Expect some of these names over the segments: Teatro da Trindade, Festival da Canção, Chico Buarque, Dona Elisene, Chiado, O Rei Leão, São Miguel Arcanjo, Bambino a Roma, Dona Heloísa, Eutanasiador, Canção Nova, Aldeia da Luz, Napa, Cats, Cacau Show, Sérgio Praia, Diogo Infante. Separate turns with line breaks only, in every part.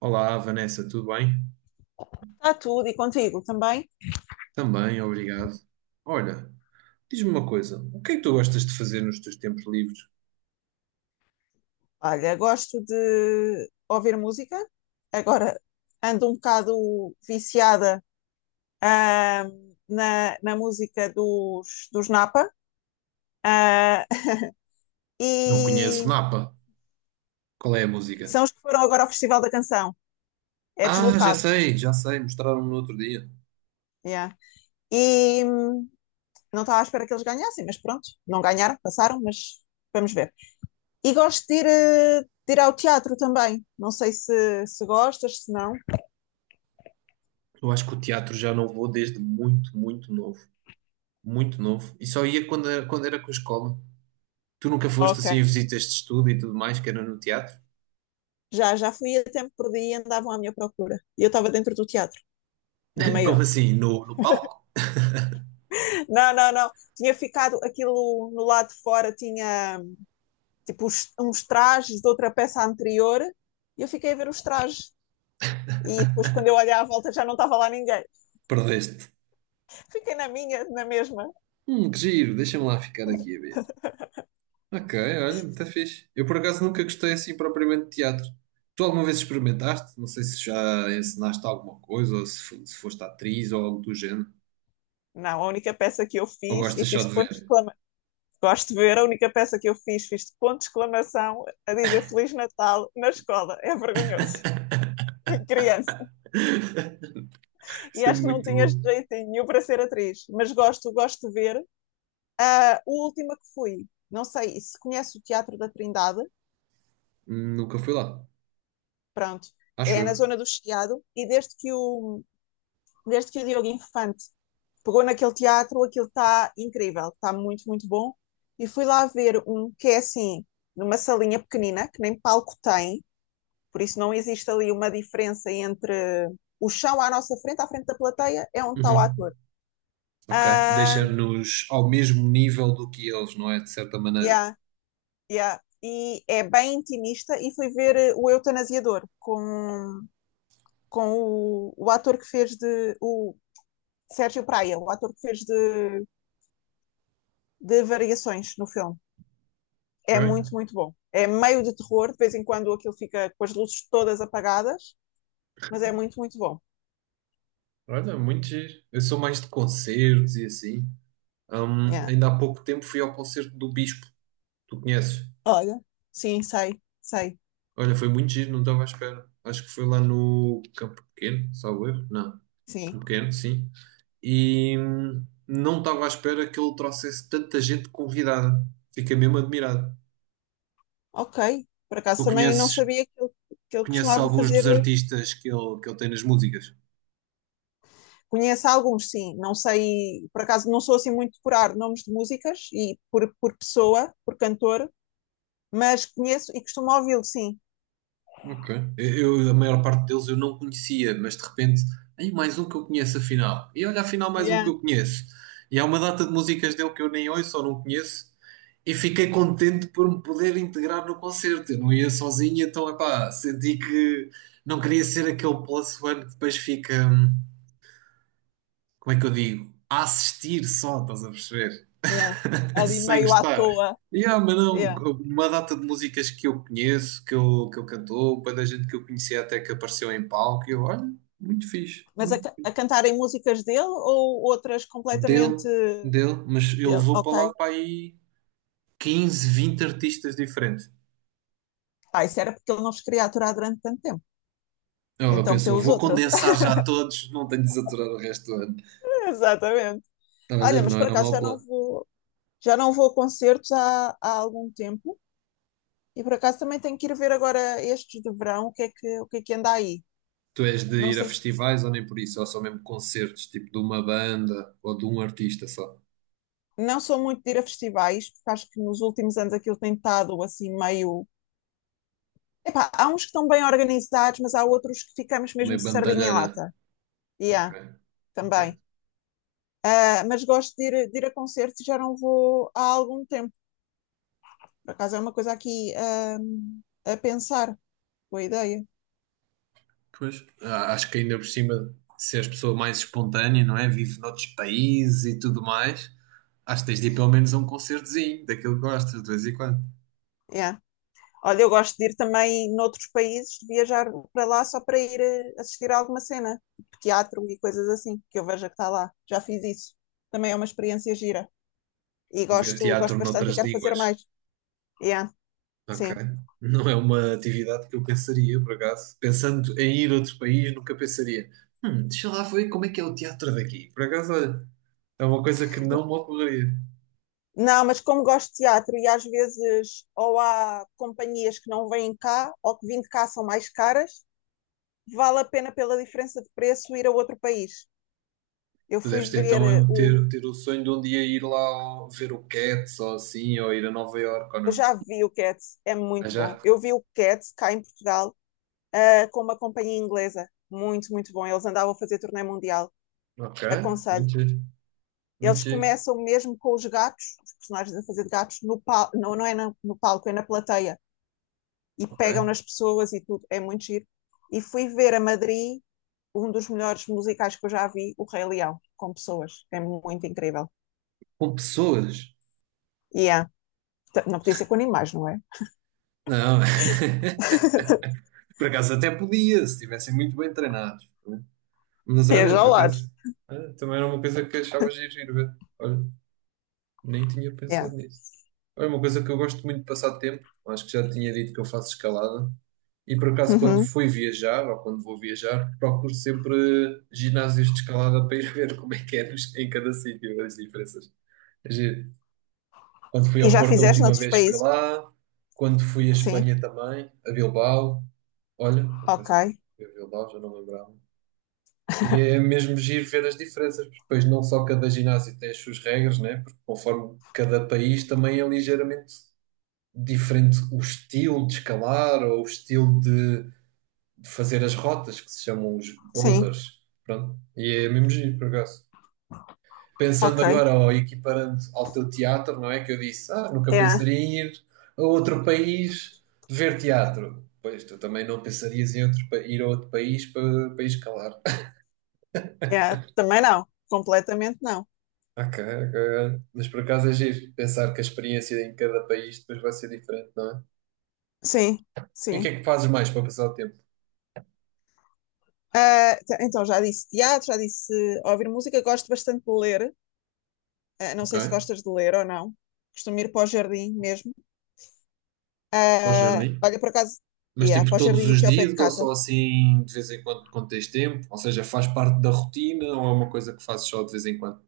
Olá, Vanessa, tudo bem?
Está tudo e contigo também.
Também, obrigado. Olha, diz-me uma coisa, o que é que tu gostas de fazer nos teus tempos livres?
Olha, gosto de ouvir música. Agora ando um bocado viciada na música dos Napa. Ah,
Não conheço
e
Napa. Qual é a música?
são os que foram agora ao Festival da Canção. É
Ah,
deslocado.
já sei, mostraram-me no outro dia.
Yeah. E não estava à espera que eles ganhassem, mas pronto, não ganharam, passaram, mas vamos ver. E gosto de ir ao teatro também. Não sei se gostas, se não.
Eu acho que o teatro já não vou desde muito, muito novo. Muito novo. E só ia quando era com a escola. Tu nunca foste
Ok.
assim a visitas de estudo e tudo mais, que era no teatro?
Já fui a tempo perdi e andavam à minha procura. E eu estava dentro do teatro, na maior.
Como assim? No palco?
Não, não, não. Tinha ficado aquilo no lado de fora, tinha tipo uns trajes de outra peça anterior e eu fiquei a ver os trajes. E depois, quando eu olhei à volta, já não estava lá ninguém.
Perdeste.
Fiquei na minha, na mesma.
Que giro, deixa-me lá ficar aqui a ver. Ok, olha, muito fixe. Eu por acaso nunca gostei assim propriamente de teatro. Tu alguma vez experimentaste? Não sei se já ensinaste alguma coisa, ou se, se foste atriz ou algo do género.
Não, a única peça que eu
Ou
fiz, e
gostas só
fiz
de
de ponto
ver?
de exclamação. Gosto de ver, a única peça que eu fiz, fiz de ponto de exclamação a dizer Feliz Natal na escola. É vergonhoso. Em criança. E
Isso é
acho que não
muito
tinha
bom.
jeito nenhum para ser atriz, mas gosto, gosto de ver. A última que fui, não sei se conhece o Teatro da Trindade,
Nunca fui lá,
pronto,
acho
é na
eu.
zona do Chiado, e desde que o Diogo Infante pegou naquele teatro, aquilo está incrível, está muito, muito bom. E fui lá ver um que é assim, numa salinha pequenina, que nem palco tem, por isso não existe ali uma diferença entre o chão à nossa frente, à frente da plateia, é onde está o
Uhum.
ator.
Ok,
Uh,
deixa-nos ao mesmo nível do que eles, não é? De certa maneira.
yeah. Yeah. E é bem intimista e fui ver o Eutanasiador com o ator que fez de o Sérgio Praia, o ator que fez de variações no filme. É
Ok,
muito, muito bom. É meio de terror, de vez em quando aquilo fica com as luzes todas apagadas, mas é muito, muito bom.
olha, muito giro. Eu sou mais de
Sim.
concertos e assim.
Yeah.
Ainda há pouco tempo fui ao concerto do Bispo. Tu conheces?
Olha, sim, sei, sei,
Olha, foi muito giro, não estava à espera. Acho que foi lá no Campo Pequeno, salvo erro. Não,
sim.
Campo Pequeno, sim. E não estava à espera que ele trouxesse tanta gente convidada. Fiquei mesmo admirado.
Ok. Por acaso
Tu
também não
conheces,
sabia que ele
conheces
costumava
alguns
fazer
dos artistas que ele tem nas músicas?
Conheço alguns, sim. Não sei, por acaso não sou assim muito de curar nomes de músicas e por pessoa, por cantor, mas conheço e costumo ouvi-lo, sim.
Ok. A maior parte deles eu não conhecia, mas de repente, aí mais um que eu conheço afinal. E olha, afinal mais um que
Yeah,
eu conheço. E há uma data de músicas dele que eu nem ouço ou não conheço. E fiquei contente por me poder integrar no concerto. Eu não ia sozinho, então, epá, senti que não queria ser aquele plus one que depois fica, como é que eu digo? A assistir só, estás a perceber?
yeah. Ali
sem
meio à
gostar.
toa.
E ah, mas não,
Yeah.
uma data de músicas que eu conheço, que eu cantou, para da gente que eu conhecia até que apareceu em palco, e eu, olha, muito fixe,
Mas
muito.
a cantarem músicas dele ou outras
Dele,
completamente
dele, mas ele
dele?
levou para
Ok.
lá para aí 15, 20 artistas diferentes.
Ah, isso era porque ele não vos queria aturar durante tanto tempo.
Ela
Então meteu
pensou,
os
vou
outros.
condensar já todos, não tenho de saturar o resto do ano.
Exatamente.
Estava a
Olha,
ver,
mas
não
por
era
acaso
mau plano.
já não vou a concertos há algum tempo. E por acaso também tenho que ir ver agora estes de verão, o que é que anda aí.
Tu és de
Não
ir a
sei,
festivais ou nem por isso, ou só mesmo concertos, tipo de uma banda ou de um artista só,
não sou muito de ir a festivais, porque acho que nos últimos anos aquilo tem estado assim meio. Epá, há uns que estão bem organizados, mas há outros que ficamos mesmo
meio
de sardinha em
bandalheira.
lata. E
Ok,
há,
ok.
também. Ah, mas gosto de ir a concertos e já não vou há algum tempo. Por acaso é uma coisa aqui, a pensar. Boa ideia.
Pois, acho que ainda por cima, se és pessoa mais espontânea, não é? Vive noutros países e tudo mais, acho que tens de ir pelo menos a um concertozinho, daquilo que gostas, de vez em quando.
Yeah. Olha, eu gosto de ir também noutros países, de viajar para lá só para ir assistir a alguma cena, tipo teatro e coisas assim, que eu veja que está lá. Já fiz isso. Também é uma experiência gira. E
Ver
gosto,
teatro
gosto bastante e
noutras
quero fazer
línguas.
mais. Yeah,
Ok.
sim.
Não é uma atividade que eu pensaria, por acaso. Pensando em ir a outro país, nunca pensaria. Deixa lá ver como é que é o teatro daqui. Por acaso, olha, é uma coisa que não me ocorreria.
Não, mas como gosto de teatro e às vezes ou há companhias que não vêm cá ou que vêm de cá são mais caras, vale a pena pela diferença de preço ir a outro país. Eu
Tu
fui
deves ter,
ver
então
o.
ter, ter o sonho de um dia ir ver o Cats ou assim, ou ir a Nova Iorque ou
Eu
não.
já vi o Cats, é
Ah,
muito bom.
já.
Eu vi o Cats cá em Portugal com uma companhia inglesa. Muito, muito bom. Eles andavam a fazer turnê mundial.
Ok,
Aconselho.
muito giro, muito
Eles
giro.
começam mesmo com os gatos, os personagens a fazer de gatos, no pal não, não é no palco, é na plateia. E pegam
Ok.
nas pessoas e tudo. É muito giro. E fui ver a Madrid um dos melhores musicais que eu já vi, O Rei Leão, com pessoas. É muito incrível.
Com pessoas?
E yeah. Não podia ser com animais, não é?
Não, por acaso até podia, se estivessem muito bem treinados. Né? Mas
Viaja
olha,
já
por
ao lado.
acaso, ah, também era uma coisa que achava giro ir ver. Olha, nem tinha
Yeah.
pensado nisso. Olha, uma coisa que eu gosto muito de passar tempo, acho que já tinha dito que eu faço escalada. E por acaso, quando
Uhum.
fui viajar, ou quando vou viajar, procuro sempre ginásios de escalada para ir ver como é que é em cada sítio as diferenças. É giro. Quando fui
E
ao
já
Porto a
fizeste
última
noutros
vez fui
países?
lá. Quando fui à
Sim.
Espanha também, a Bilbao. Olha, por
Ok.
acaso fui a Bilbao, já não lembrava. E é mesmo giro ver as diferenças, porque depois não só cada ginásio tem as suas regras, né? Porque conforme cada país também é ligeiramente diferente o estilo de escalar ou o estilo de fazer as rotas, que se chamam os
Sim.
boulders. Pronto. E é mesmo giro, por acaso. Pensando
Ok.
agora ou equiparando ao teu teatro, não é? Que eu disse, ah, nunca
É.
pensaria em ir a outro país ver teatro. Pois, tu também não pensarias em outro, ir a outro país para, para ir escalar.
Yeah, também não, completamente não.
Ok, ok. Mas por acaso é giro pensar que a experiência em cada país depois vai ser diferente, não é?
Sim,
E o que
sim.
é que fazes mais para passar o tempo?
Ah, então já disse teatro, já disse ouvir música, gosto bastante de ler. Ah, não
Ok,
sei se gostas de ler ou não. Costumo ir para o jardim mesmo.
bom
Ah,
jardim.
olha, por acaso,
Mas
yeah,
tipo
para o
todos
jardim
os
aqui ao pé de
dias ou
casa.
só assim de vez em quando quando tens tempo? Ou seja, faz parte da rotina ou é uma coisa que fazes só de vez em quando?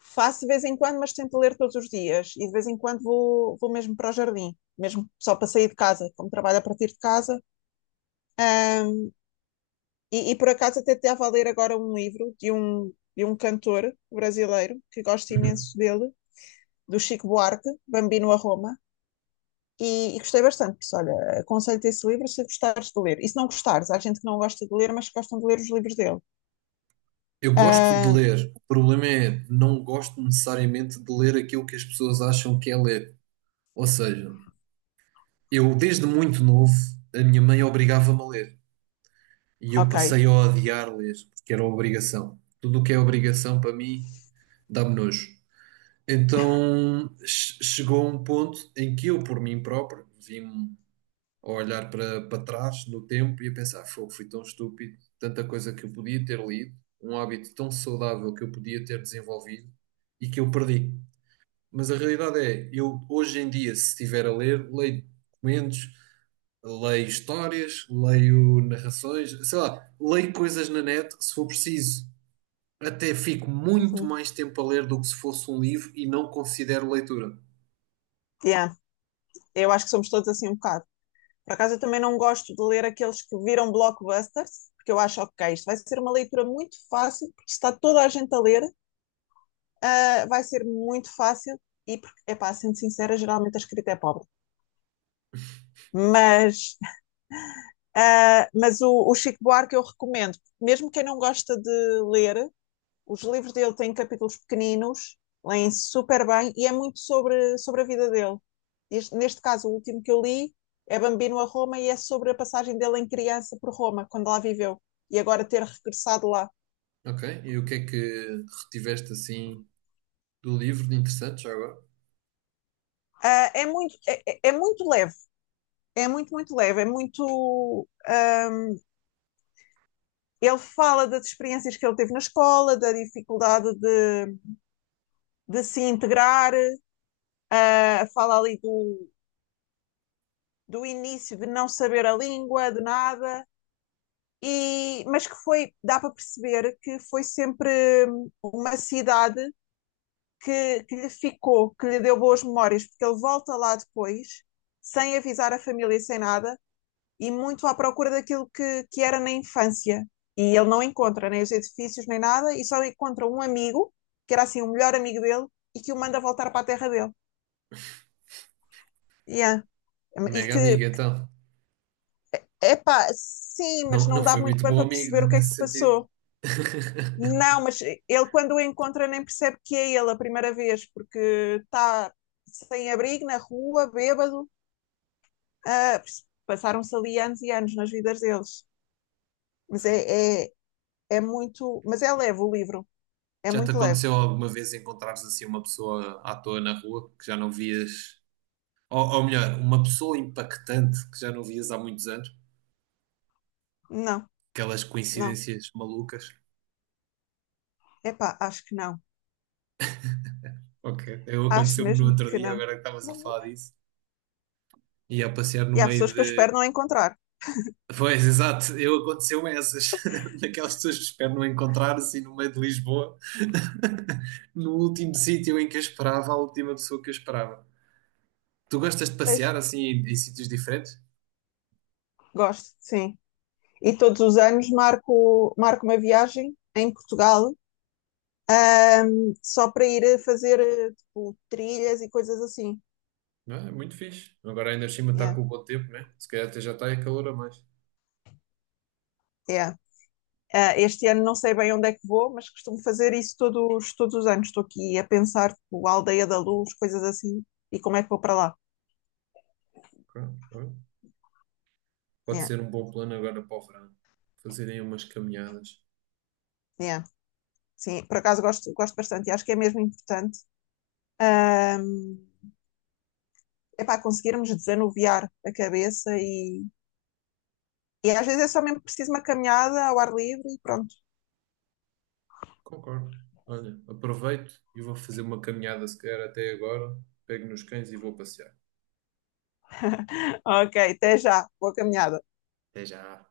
Faço de vez em quando, mas tento ler todos os dias. E de vez em quando vou mesmo para o jardim, mesmo só para sair de casa, como trabalho a partir de casa. E por acaso até estava a ler agora um livro de um cantor brasileiro que gosto imenso dele do Chico Buarque, Bambino a Roma, e gostei bastante. Por isso, olha, aconselho-te esse livro se gostares de ler. E se não gostares, há gente que não gosta de ler, mas que gostam de ler os livros dele.
Eu gosto de
Ah,
ler, o problema é não gosto necessariamente de ler aquilo que as pessoas acham que é ler. Ou seja, eu desde muito novo, a minha mãe obrigava-me a ler e eu
ok.
passei a odiar ler, porque era obrigação. Tudo o que é obrigação para mim dá-me nojo. Então chegou um ponto em que eu, por mim próprio, vi-me a olhar para, para trás no tempo e a pensar, fogo, fui tão estúpido, tanta coisa que eu podia ter lido, um hábito tão saudável que eu podia ter desenvolvido e que eu perdi. Mas a realidade é, eu hoje em dia, se estiver a ler, leio documentos, leio histórias, leio narrações, sei lá, leio coisas na net, se for preciso. Até fico muito
Uhum.
mais tempo a ler do que se fosse um livro e não considero leitura.
Yeah. Eu acho que somos todos assim um bocado. Por acaso, eu também não gosto de ler aqueles que viram blockbusters, porque eu acho, ok, isto vai ser uma leitura muito fácil, porque se está toda a gente a ler, vai ser muito fácil, e, é pá, sendo sincera, geralmente a escrita é pobre. Mas o Chico Buarque eu recomendo, mesmo quem não gosta de ler, os livros dele têm capítulos pequeninos, leem super bem e é muito sobre a vida dele. Este, neste caso, o último que eu li é Bambino a Roma e é sobre a passagem dele em criança por Roma, quando lá viveu, e agora ter regressado lá.
Ok? E o que é que retiveste assim do livro de interessante já agora?
É, muito, é muito leve, é muito, muito leve, é muito. Uh, ele fala das experiências que ele teve na escola, da dificuldade de se integrar, fala ali do início de não saber a língua, de nada, mas que foi, dá para perceber que foi sempre uma cidade que lhe ficou, que lhe deu boas memórias, porque ele volta lá depois, sem avisar a família, sem nada, e muito à procura daquilo que era na infância. E ele não encontra nem os edifícios, nem nada, e só encontra um amigo, que era assim o melhor amigo dele, e que o manda voltar para a terra dele. Yeah. E
Mega amigo,
que
então.
Epá, sim, mas
Não, não
não dá
foi
muito
muito
bem
bom
para
amigo, né,
perceber o que é que
nesse
se
sentido.
passou. Não, mas ele quando o encontra nem percebe que é ele a primeira vez, porque está sem abrigo na rua, bêbado. Ah, passaram-se ali anos e anos nas vidas deles. Mas
Fogo.
é muito. Mas é leve o livro. É
Já te
muito leve.
aconteceu alguma vez encontrares assim uma pessoa à toa na rua que já não vias, ou melhor, uma pessoa impactante que já não vias há muitos anos?
Não,
Aquelas
não.
coincidências malucas.
Epá, acho que não.
Ok, eu
Acho
aconteceu-me no
mesmo
outro
que
dia,
não.
agora que estavas a falar disso, ia passear no
E há
meio
pessoas que eu espero
de.
não encontrar.
Pois, exato, eu aconteceu-me essas, daquelas pessoas que espero não encontrar assim no meio de Lisboa. No último sítio em que eu esperava, a última pessoa que eu esperava. Tu gostas de
Pois.
passear assim em, em sítios diferentes?
Gosto, sim. E todos os anos marco, marco uma viagem em Portugal só para ir fazer tipo, trilhas e coisas assim.
Não, é É muito fixe. Agora ainda por cima está
Yeah,
com o bom tempo, né? Se calhar até já está a calor a mais.
yeah. Ah, este ano não sei bem onde é que vou, mas costumo fazer isso todos, todos os anos. Estou aqui a pensar, tipo, a Aldeia da Luz, coisas assim, e como é que vou para lá.
Claro, claro. Pode
Yeah,
ser um bom plano agora para o verão. Fazerem umas caminhadas.
yeah. Sim, por acaso gosto, gosto bastante e acho que é mesmo importante. É para conseguirmos desanuviar a cabeça e às vezes é só mesmo preciso uma caminhada ao ar livre e pronto.
Concordo. Olha, aproveito e vou fazer uma caminhada se calhar até agora. Pego nos cães e vou passear.
Ok, até já, boa caminhada.
Até já.